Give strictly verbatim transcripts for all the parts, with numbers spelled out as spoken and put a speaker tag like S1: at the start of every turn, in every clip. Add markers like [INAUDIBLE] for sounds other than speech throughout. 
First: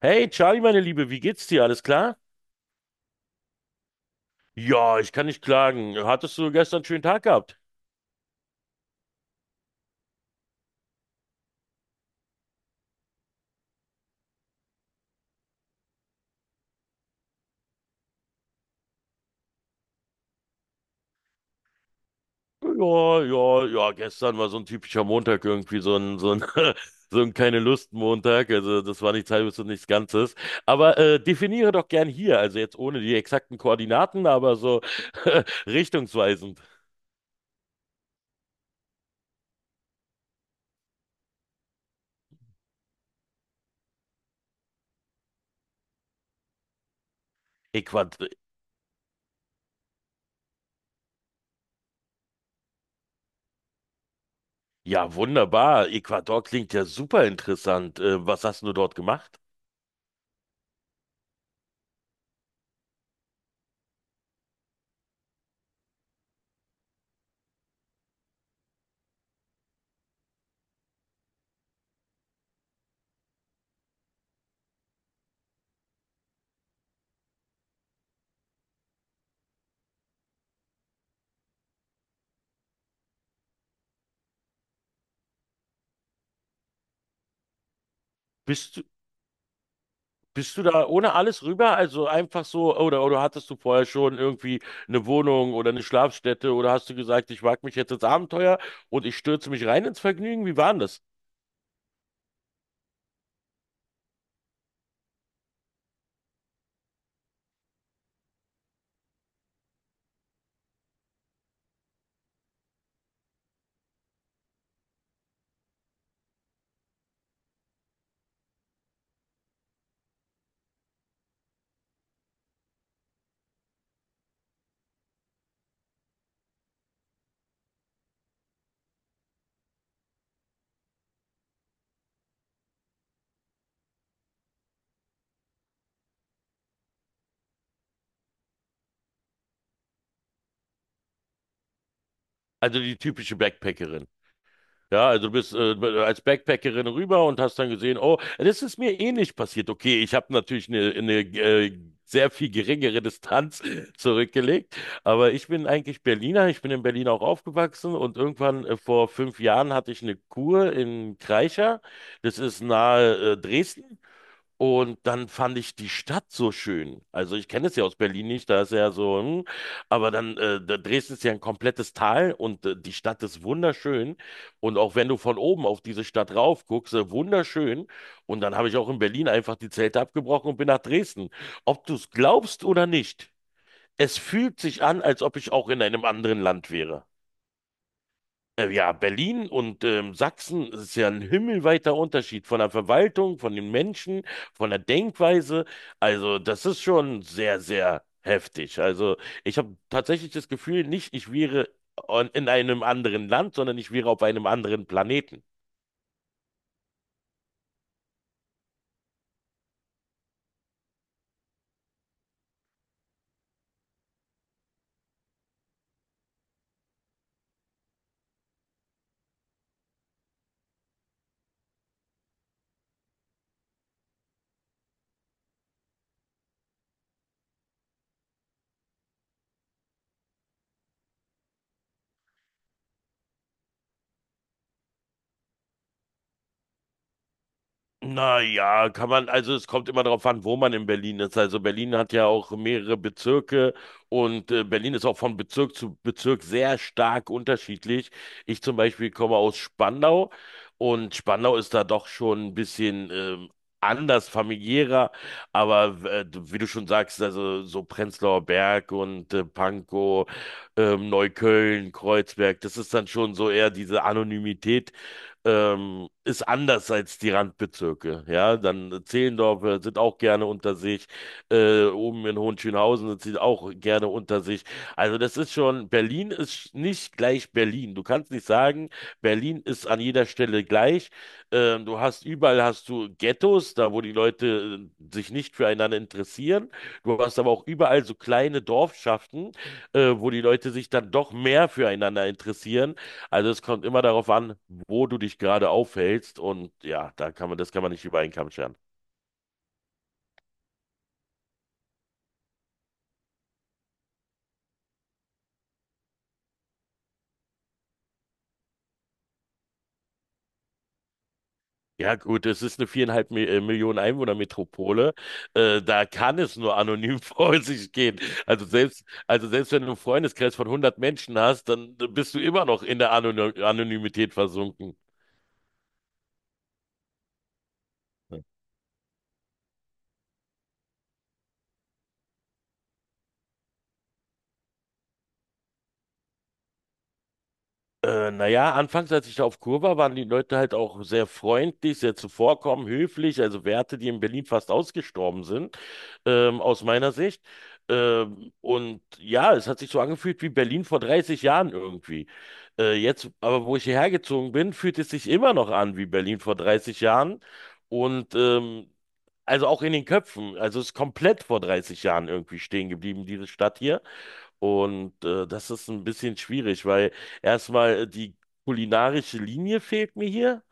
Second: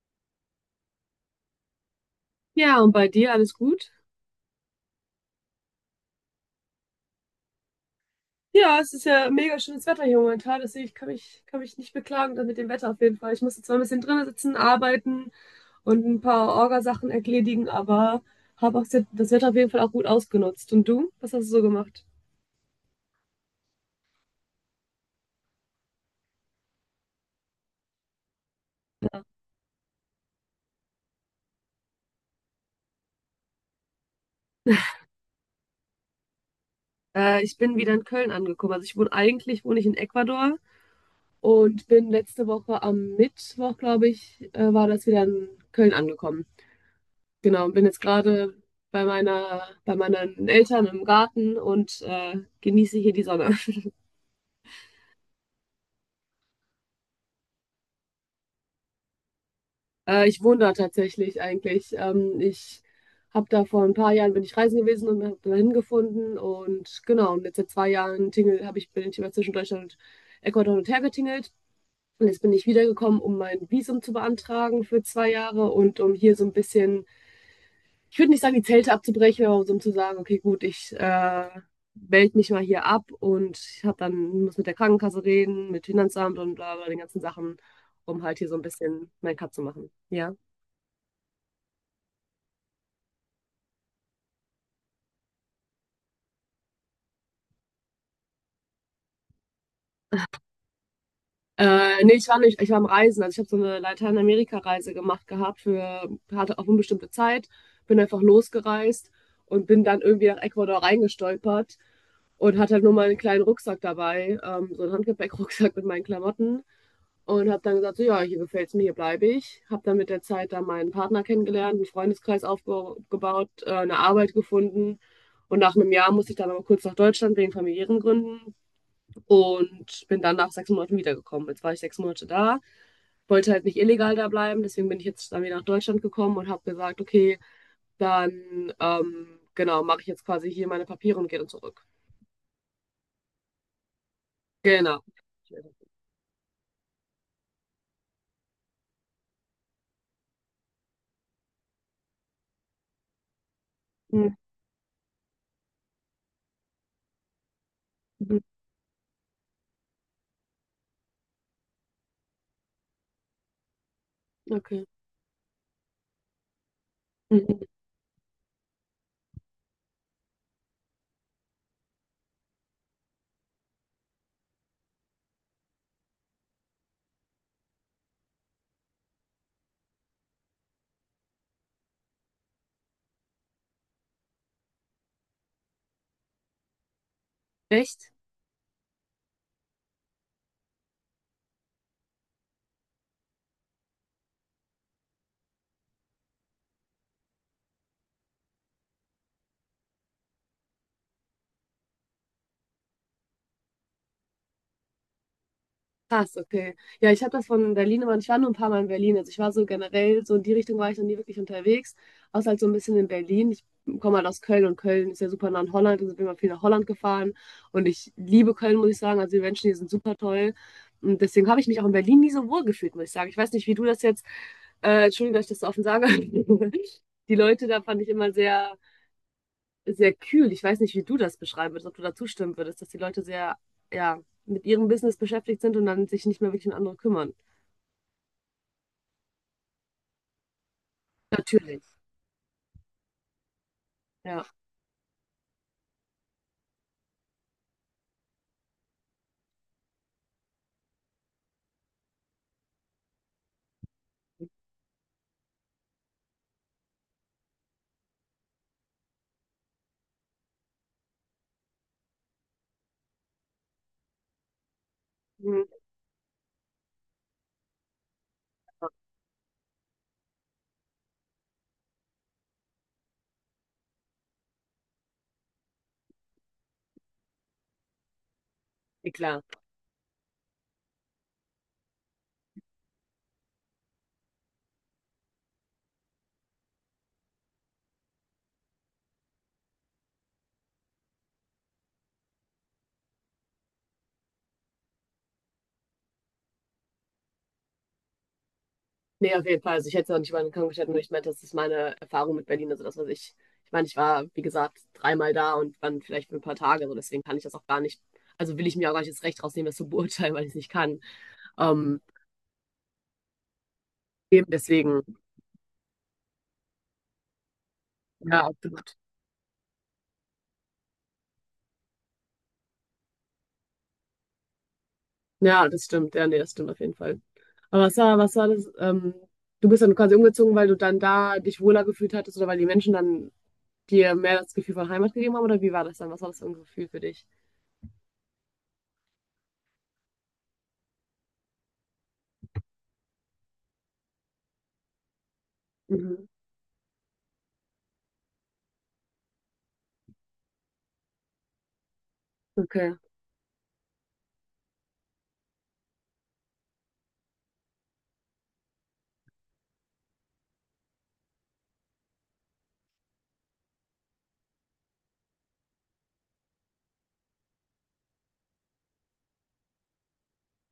S1: Hey, Charlie, meine Liebe, wie geht's dir? Alles klar?
S2: Ja, und bei dir alles gut?
S1: Ja, ich kann nicht klagen. Hattest du gestern einen schönen Tag gehabt?
S2: Ja, es ist ja mega schönes Wetter hier momentan, deswegen ich kann mich, kann mich nicht beklagen dann mit dem Wetter auf jeden Fall. Ich musste zwar ein bisschen drinnen sitzen, arbeiten und ein paar Orgasachen erledigen, aber habe auch se- das Wetter auf jeden Fall auch gut ausgenutzt. Und du? Was hast du so gemacht?
S1: Ja, ja, ja, gestern war so ein typischer Montag irgendwie, so ein, so ein, [LAUGHS] so ein keine Lust-Montag. Also das war nichts Halbes und nichts Ganzes. Aber äh, definiere doch gern hier, also jetzt ohne die exakten Koordinaten, aber so [LAUGHS] richtungsweisend.
S2: Äh, ich bin wieder in Köln angekommen. Also ich wohne eigentlich wohne ich in Ecuador. Und bin letzte letzte Woche am Mittwoch, glaube ich, äh, war das wieder in Köln angekommen. Genau, und bin jetzt
S1: Äquat
S2: gerade bei meiner, bei meinen Eltern im Garten und äh, genieße hier die Sonne. [LAUGHS]
S1: Ja, wunderbar. Ecuador klingt ja super interessant. Äh, was hast du dort gemacht?
S2: Äh, ich wohne da tatsächlich eigentlich. Ähm, ich habe da vor ein paar Jahren bin ich reisen gewesen und habe da hingefunden und genau, und jetzt seit zwei Jahren tingel, habe ich, bin ich immer zwischen Deutschland und Ecuador hin und her getingelt. Und jetzt bin ich wiedergekommen, um mein Visum zu beantragen für zwei Jahre und um hier so ein bisschen, ich würde nicht sagen, die Zelte abzubrechen, aber so um zu sagen, okay, gut, ich äh, melde mich mal hier ab und ich hab dann, muss mit der Krankenkasse reden, mit Finanzamt und bla bla, den ganzen Sachen, um halt hier so ein
S1: Bist du,
S2: bisschen mein Cut zu machen. Ja.
S1: Bist du da ohne alles rüber? Also einfach so, oder, oder hattest du vorher schon irgendwie eine Wohnung oder eine Schlafstätte oder hast du gesagt, ich wag mich jetzt ins Abenteuer und ich stürze mich rein ins Vergnügen? Wie war denn das?
S2: Äh, nee, ich war nicht, ich war am Reisen. Also ich habe so eine Lateinamerika-Reise gemacht gehabt für, hatte auf unbestimmte Zeit, bin einfach losgereist und bin dann irgendwie nach Ecuador reingestolpert und hatte halt nur meinen kleinen Rucksack dabei, ähm, so einen Handgepäckrucksack [LAUGHS] mit meinen Klamotten. Und habe dann gesagt, so, ja, hier gefällt es mir, hier bleibe ich. Habe dann mit der Zeit dann meinen Partner kennengelernt, einen Freundeskreis aufgebaut, äh, eine Arbeit gefunden. Und nach einem Jahr musste ich dann aber kurz nach Deutschland wegen familiären Gründen und bin dann nach sechs Monaten wiedergekommen. Jetzt war ich sechs Monate da, wollte halt nicht illegal da bleiben, deswegen bin ich jetzt dann wieder nach Deutschland gekommen und habe gesagt, okay, dann ähm, genau, mache ich jetzt quasi hier meine Papiere und gehe dann zurück.
S1: Also die typische Backpackerin.
S2: Genau.
S1: Ja, also du bist äh, als Backpackerin rüber und hast dann gesehen, oh, das ist mir ähnlich passiert. Okay, ich habe natürlich eine, eine äh, sehr viel geringere Distanz [LAUGHS]
S2: Mhm.
S1: zurückgelegt, aber ich bin eigentlich Berliner, ich bin in Berlin auch aufgewachsen und irgendwann äh, vor fünf Jahren hatte ich eine Kur in Kreischer, das ist nahe äh, Dresden.
S2: Okay.
S1: Und dann fand ich die Stadt so schön. Also ich
S2: Mhm.
S1: kenne es ja aus Berlin nicht, da ist ja so, hm, aber dann, äh, da- Dresden ist ja ein komplettes Tal und äh, die Stadt ist wunderschön. Und auch wenn du von oben auf diese Stadt rauf guckst, äh, wunderschön. Und dann habe ich auch in Berlin einfach die Zelte abgebrochen und bin nach Dresden. Ob du es glaubst oder nicht, es fühlt sich an, als ob ich auch in einem anderen Land wäre.
S2: Echt?
S1: Äh, Ja, Berlin und ähm, Sachsen, es ist ja ein himmelweiter Unterschied von der Verwaltung, von den Menschen, von der Denkweise. Also, das ist schon sehr, sehr heftig. Also, ich habe tatsächlich das Gefühl, nicht ich wäre on- in einem anderen Land, sondern ich wäre auf einem anderen Planeten.
S2: Krass, okay. Ja, ich habe das von Berlin, aber ich war nur ein paar Mal in Berlin. Also ich war so generell, so in die Richtung war ich noch nie wirklich unterwegs, außer halt so ein bisschen in Berlin. Ich komme halt aus Köln und Köln ist ja super nah an Holland, also bin mal viel nach Holland gefahren und ich liebe Köln, muss ich sagen. Also die Menschen hier sind super toll. Und deswegen habe ich mich auch in Berlin nie so wohl gefühlt, muss ich sagen. Ich weiß nicht, wie du das jetzt, äh, Entschuldigung, dass ich das so offen sage. [LAUGHS] Die Leute da fand ich immer sehr sehr kühl. Ich weiß nicht, wie du das beschreiben würdest, ob du da zustimmen würdest, dass die Leute sehr, ja, mit ihrem Business beschäftigt sind und dann sich nicht mehr wirklich um andere kümmern.
S1: Naja, kann man, also es kommt immer darauf an, wo man in Berlin ist. Also
S2: Natürlich.
S1: Berlin hat ja auch mehrere Bezirke
S2: Ja.
S1: und äh, Berlin ist auch von Bezirk zu Bezirk sehr stark unterschiedlich. Ich zum Beispiel komme aus Spandau und Spandau ist da doch schon ein bisschen ähm, anders, familiärer, aber äh, wie du schon sagst, also so Prenzlauer Berg und äh, Pankow, ähm, Neukölln, Kreuzberg, das ist dann schon so eher diese Anonymität,
S2: Mhm.
S1: ähm, ist anders als die Randbezirke. Ja, dann äh, Zehlendorf äh, sind auch gerne unter sich. Äh, oben in Hohenschönhausen sind sie auch gerne unter sich. Also das ist schon, Berlin ist nicht gleich Berlin. Du kannst nicht sagen,
S2: Ja, klar.
S1: Berlin ist an jeder Stelle gleich. Ähm, du hast überall hast du Ghettos, da wo die Leute äh, sich nicht füreinander interessieren. Du hast aber auch überall so kleine Dorfschaften, äh, wo die Leute sich dann doch mehr füreinander interessieren, also es kommt immer darauf an, wo du dich gerade aufhältst und ja, da kann man, das kann man nicht über einen Kamm scheren.
S2: Nee, auf jeden Fall. Also ich hätte es auch nicht über den Kamm gestellt, nur ich meinte, das ist meine Erfahrung mit Berlin. Also das, was ich, ich meine, ich war, wie gesagt, dreimal da und dann vielleicht für ein paar Tage. Also deswegen kann ich das auch gar nicht, also will ich mir auch gar nicht das Recht rausnehmen, das zu beurteilen, weil ich es nicht kann. Ähm,
S1: Ja gut, es ist eine viereinhalb Mi- äh, Millionen
S2: eben deswegen,
S1: Einwohner-Metropole. Äh, da kann es nur anonym [LAUGHS] vor sich gehen.
S2: ja,
S1: Also
S2: absolut.
S1: selbst, also selbst wenn du einen Freundeskreis von hundert Menschen hast, dann bist du immer noch in der Anony Anonymität versunken.
S2: Ja, das stimmt. Ja, nee, das stimmt auf jeden Fall. Aber was war, was war das? Ähm, du bist dann quasi umgezogen, weil du dann da dich wohler gefühlt hattest oder weil die Menschen dann dir mehr das Gefühl von Heimat gegeben haben? Oder wie war das dann? Was war das für ein Gefühl für dich?
S1: Äh, naja, anfangs, als ich da auf Kur war, waren die Leute halt auch sehr freundlich, sehr zuvorkommend, höflich, also Werte, die in Berlin fast ausgestorben sind,
S2: Mhm.
S1: ähm, aus meiner Sicht. Ähm, und ja, es hat sich so angefühlt wie Berlin vor dreißig Jahren irgendwie.
S2: Okay.
S1: Äh, jetzt, aber wo ich hierher gezogen bin, fühlt es sich immer noch an wie Berlin vor dreißig Jahren. Und ähm, also auch in den Köpfen. Also es ist komplett vor dreißig Jahren irgendwie stehen geblieben, diese Stadt hier. Und äh, das ist ein bisschen schwierig, weil erstmal äh, die kulinarische Linie fehlt mir hier.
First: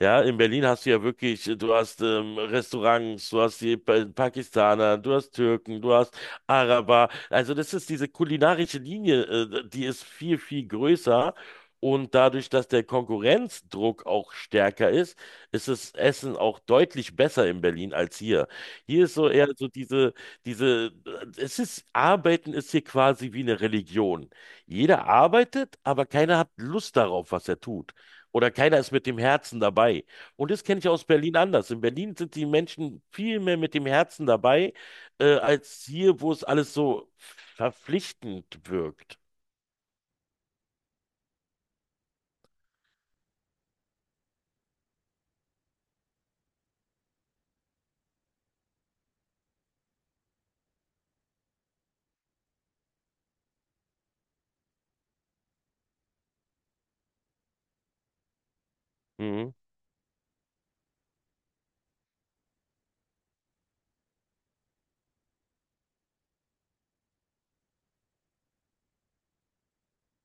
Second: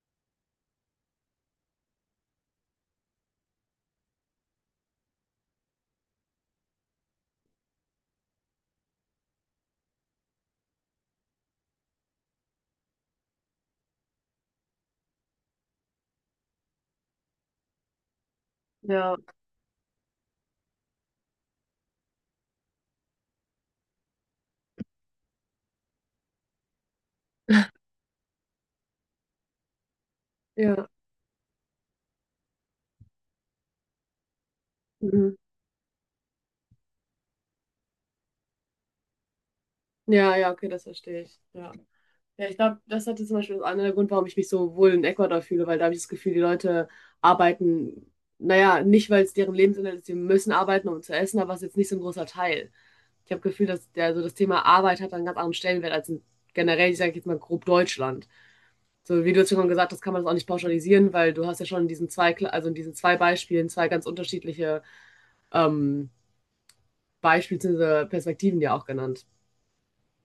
S1: Ja, in Berlin hast du ja wirklich, du hast ähm, Restaurants, du hast die Pa- Pakistaner, du hast Türken, du hast Araber. Also das ist diese kulinarische Linie, äh, die ist viel, viel größer. Und dadurch, dass der Konkurrenzdruck auch stärker ist, ist das Essen auch deutlich besser in Berlin als hier. Hier ist
S2: Ja,
S1: so eher so diese, diese, es ist, Arbeiten ist hier quasi wie eine Religion. Jeder arbeitet, aber keiner hat Lust darauf, was er tut. Oder keiner ist mit dem Herzen dabei. Und das kenne ich
S2: ja.
S1: aus Berlin anders. In Berlin sind die Menschen viel mehr mit dem Herzen dabei, äh,
S2: Mhm.
S1: als hier, wo es alles so verpflichtend wirkt.
S2: Ja, ja, okay, das verstehe ich. Ja. Ja, ich glaube, das hatte zum Beispiel einer der Grund, warum ich mich so wohl in Ecuador fühle, weil da habe ich das Gefühl, die Leute arbeiten, naja, nicht, weil es deren Lebensinhalt ist, sie müssen arbeiten, um zu essen, aber es ist jetzt nicht so ein großer Teil. Ich habe das Gefühl, dass der, so das Thema Arbeit hat einen ganz anderen Stellenwert als in, generell, ich sage jetzt mal grob Deutschland. So wie du jetzt
S1: Mhm.
S2: schon gesagt hast, kann man das auch nicht pauschalisieren, weil du hast ja schon in diesen zwei, Kla- also in diesen zwei Beispielen zwei ganz unterschiedliche ähm, Beispiele bzw. Perspektiven dir auch genannt.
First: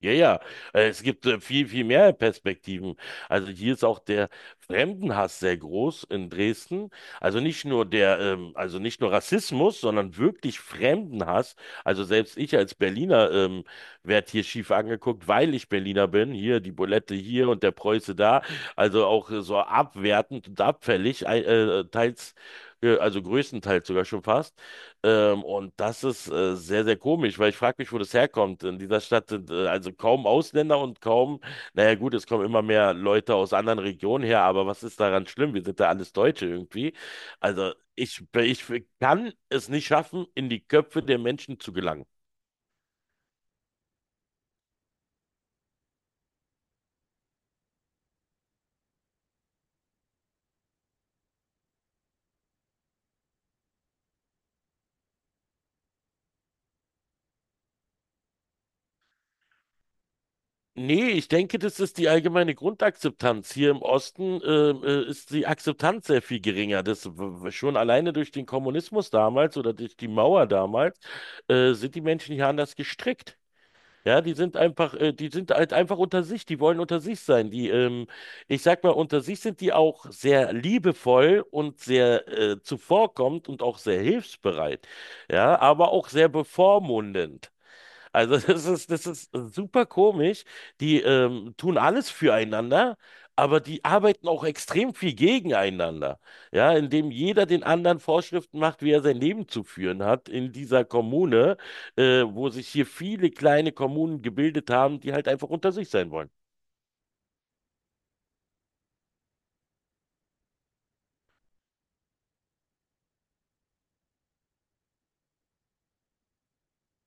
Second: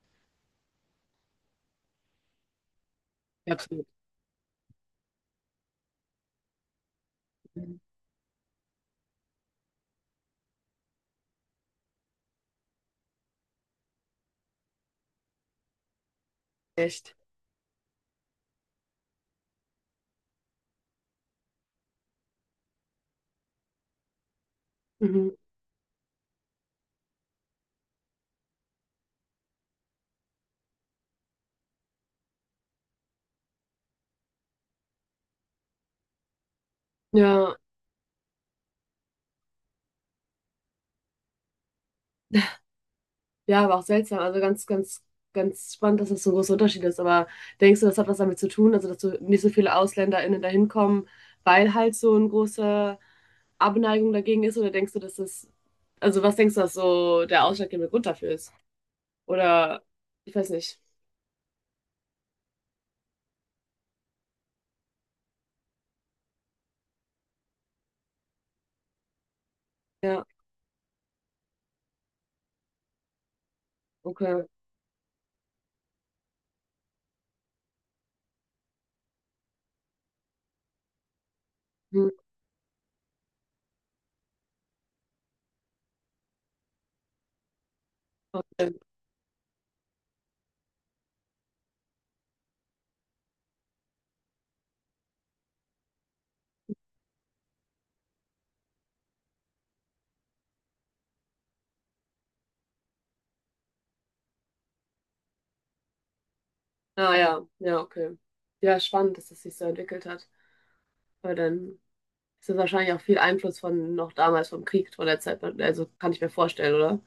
S1: Ja, ja, äh, es gibt äh, viel, viel mehr Perspektiven. Also hier ist
S2: Absolut.
S1: auch der Fremdenhass sehr groß in Dresden. Also nicht nur der, ähm, also nicht nur Rassismus, sondern wirklich Fremdenhass. Also selbst ich als Berliner ähm, werde hier schief angeguckt, weil ich Berliner bin. Hier die Bulette
S2: Echt.
S1: hier und der Preuße da. Also auch äh, so abwertend und abfällig, ei- äh, teils, äh, also größtenteils sogar schon fast.
S2: Mhm.
S1: Ähm, und das ist äh, sehr, sehr komisch, weil ich frage mich, wo das herkommt. In dieser Stadt sind äh, also kaum Ausländer und kaum, naja gut, es kommen immer mehr Leute aus anderen Regionen her, aber was ist daran schlimm? Wir sind ja alles Deutsche irgendwie.
S2: Ja.
S1: Also ich, ich kann es nicht schaffen, in die Köpfe der Menschen zu gelangen.
S2: Ja, aber auch seltsam. Also ganz, ganz, ganz spannend, dass das so ein großer Unterschied ist. Aber denkst du, das hat was damit zu tun, also dass so nicht so viele AusländerInnen da hinkommen, weil halt so eine große Abneigung dagegen ist? Oder denkst du, dass das, also was denkst du, dass so der ausschlaggebende Grund dafür ist? Oder ich weiß nicht.
S1: Nee, ich denke, das ist die allgemeine Grundakzeptanz. Hier im Osten äh, äh, ist die Akzeptanz sehr viel geringer. Das w- w- schon alleine durch den Kommunismus damals oder durch die
S2: Ja,
S1: Mauer damals äh, sind die Menschen hier anders gestrickt. Ja, die
S2: okay.
S1: sind einfach, äh, die sind halt einfach unter sich. Die wollen unter sich sein. Die, ähm, ich sag mal, unter sich sind die auch sehr liebevoll und
S2: Hm,
S1: sehr äh, zuvorkommend und auch sehr hilfsbereit. Ja, aber auch sehr bevormundend. Also das
S2: okay.
S1: ist, das ist super komisch. Die ähm, tun alles füreinander, aber die arbeiten auch extrem viel gegeneinander. Ja, indem jeder den anderen Vorschriften macht, wie er sein Leben zu führen hat in dieser Kommune, äh, wo sich hier viele kleine Kommunen gebildet haben, die halt einfach unter sich sein wollen.
S2: Ah ja, ja, okay. Ja, spannend, dass das sich so entwickelt hat. Weil dann ist das wahrscheinlich auch viel Einfluss von noch damals vom Krieg von der Zeit. Also kann ich mir vorstellen, oder?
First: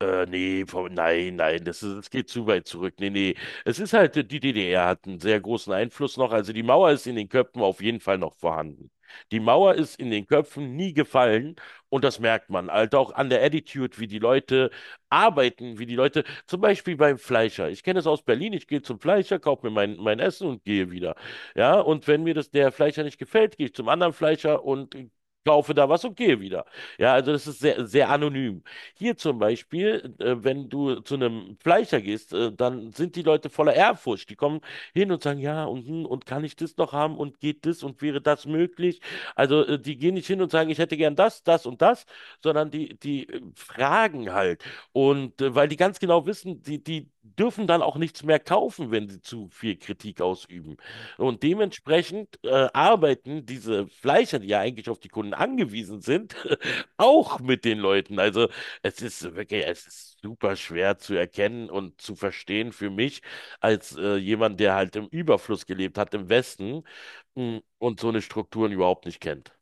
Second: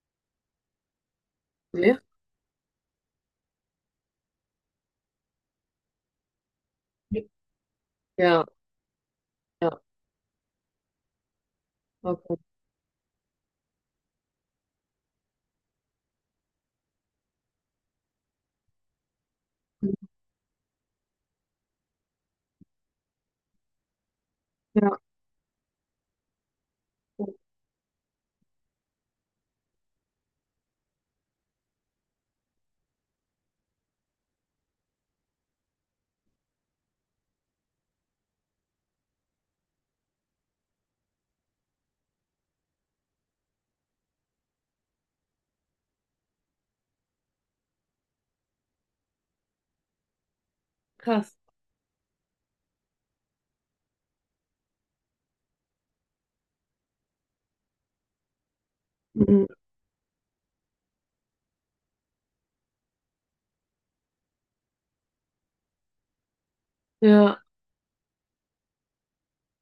S1: Äh, nee, vom- nein, nein, das ist,
S2: Nee?
S1: das geht zu weit zurück. Nee, nee. Es ist halt, die D D R hat einen sehr großen Einfluss noch. Also die Mauer ist in den Köpfen auf jeden Fall noch
S2: Ja,
S1: vorhanden. Die Mauer
S2: ja,
S1: ist in den Köpfen nie gefallen und das
S2: okay.
S1: merkt man. Halt auch an der Attitude, wie die Leute arbeiten, wie die Leute, zum Beispiel beim Fleischer. Ich kenne es aus Berlin, ich gehe zum Fleischer, kaufe mir mein, mein Essen und gehe wieder. Ja, und wenn mir das der Fleischer nicht gefällt, gehe ich zum anderen Fleischer und
S2: Ja,
S1: kaufe da was und gehe wieder. Ja,
S2: oh,
S1: also das ist sehr, sehr anonym. Hier zum Beispiel, äh, wenn du zu einem Fleischer gehst, äh, dann sind die Leute voller Ehrfurcht. Die kommen hin und sagen, ja, und, hm, und kann ich das noch haben und geht das und wäre das möglich? Also äh, die gehen nicht hin und sagen, ich hätte gern das, das und das, sondern die, die äh, fragen halt. Und äh, weil die ganz genau wissen, die, die dürfen dann auch nichts mehr kaufen, wenn sie zu viel Kritik ausüben.
S2: krass.
S1: Und dementsprechend äh, arbeiten diese Fleischer, die ja eigentlich auf die Kunden angewiesen sind, [LAUGHS] auch mit den Leuten. Also es ist
S2: Mhm.
S1: wirklich, es ist super schwer zu erkennen und zu verstehen für mich als äh, jemand, der halt im Überfluss gelebt hat im Westen,
S2: Ja.
S1: mh, und so eine Strukturen überhaupt nicht kennt.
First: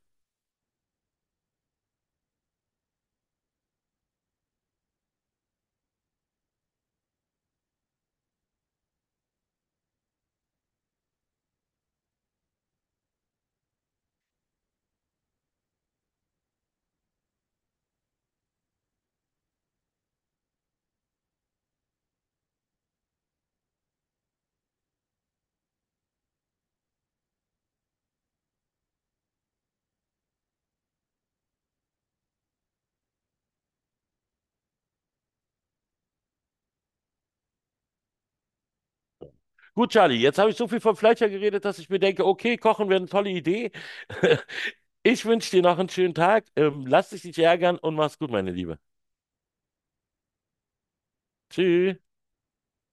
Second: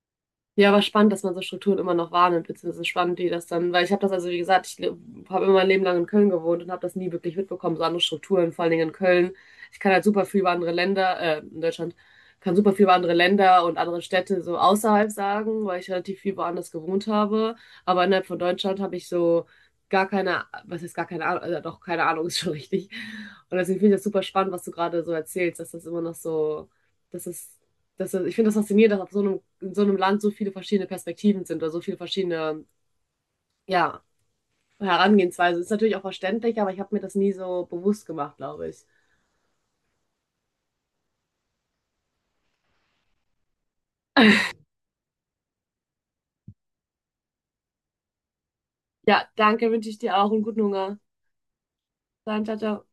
S2: Ja, aber spannend, dass man so Strukturen immer noch wahrnimmt, beziehungsweise spannend, die das dann, weil ich habe das also, wie gesagt, ich habe immer mein Leben lang in Köln gewohnt und habe das nie wirklich mitbekommen, so andere Strukturen, vor allen Dingen in Köln. Ich kann halt super viel über andere Länder, äh, in Deutschland, kann super viel über andere Länder und andere Städte so außerhalb sagen, weil ich relativ viel woanders gewohnt habe. Aber innerhalb von Deutschland habe ich so gar keine, was heißt gar keine Ahnung, also doch keine Ahnung, [LAUGHS] ist schon richtig. Und deswegen finde ich das super spannend, was du gerade so erzählst, dass das immer noch so, dass es das äh, ich finde das faszinierend, dass auf so einem, in so einem Land so viele verschiedene Perspektiven sind oder so viele verschiedene, ja, Herangehensweisen. Ist natürlich auch verständlich, aber ich habe mir das nie so bewusst gemacht, glaube ich.
S1: Gut, Charlie, jetzt habe ich so viel von Fleischer geredet, dass ich mir denke, okay, kochen wäre eine tolle Idee. [LAUGHS] Ich wünsche dir noch einen schönen Tag. Ähm, lass dich nicht ärgern und mach's gut, meine Liebe.
S2: Ja, danke, wünsche ich dir auch einen guten Hunger.
S1: Tschüss.
S2: Dann, ciao, ciao.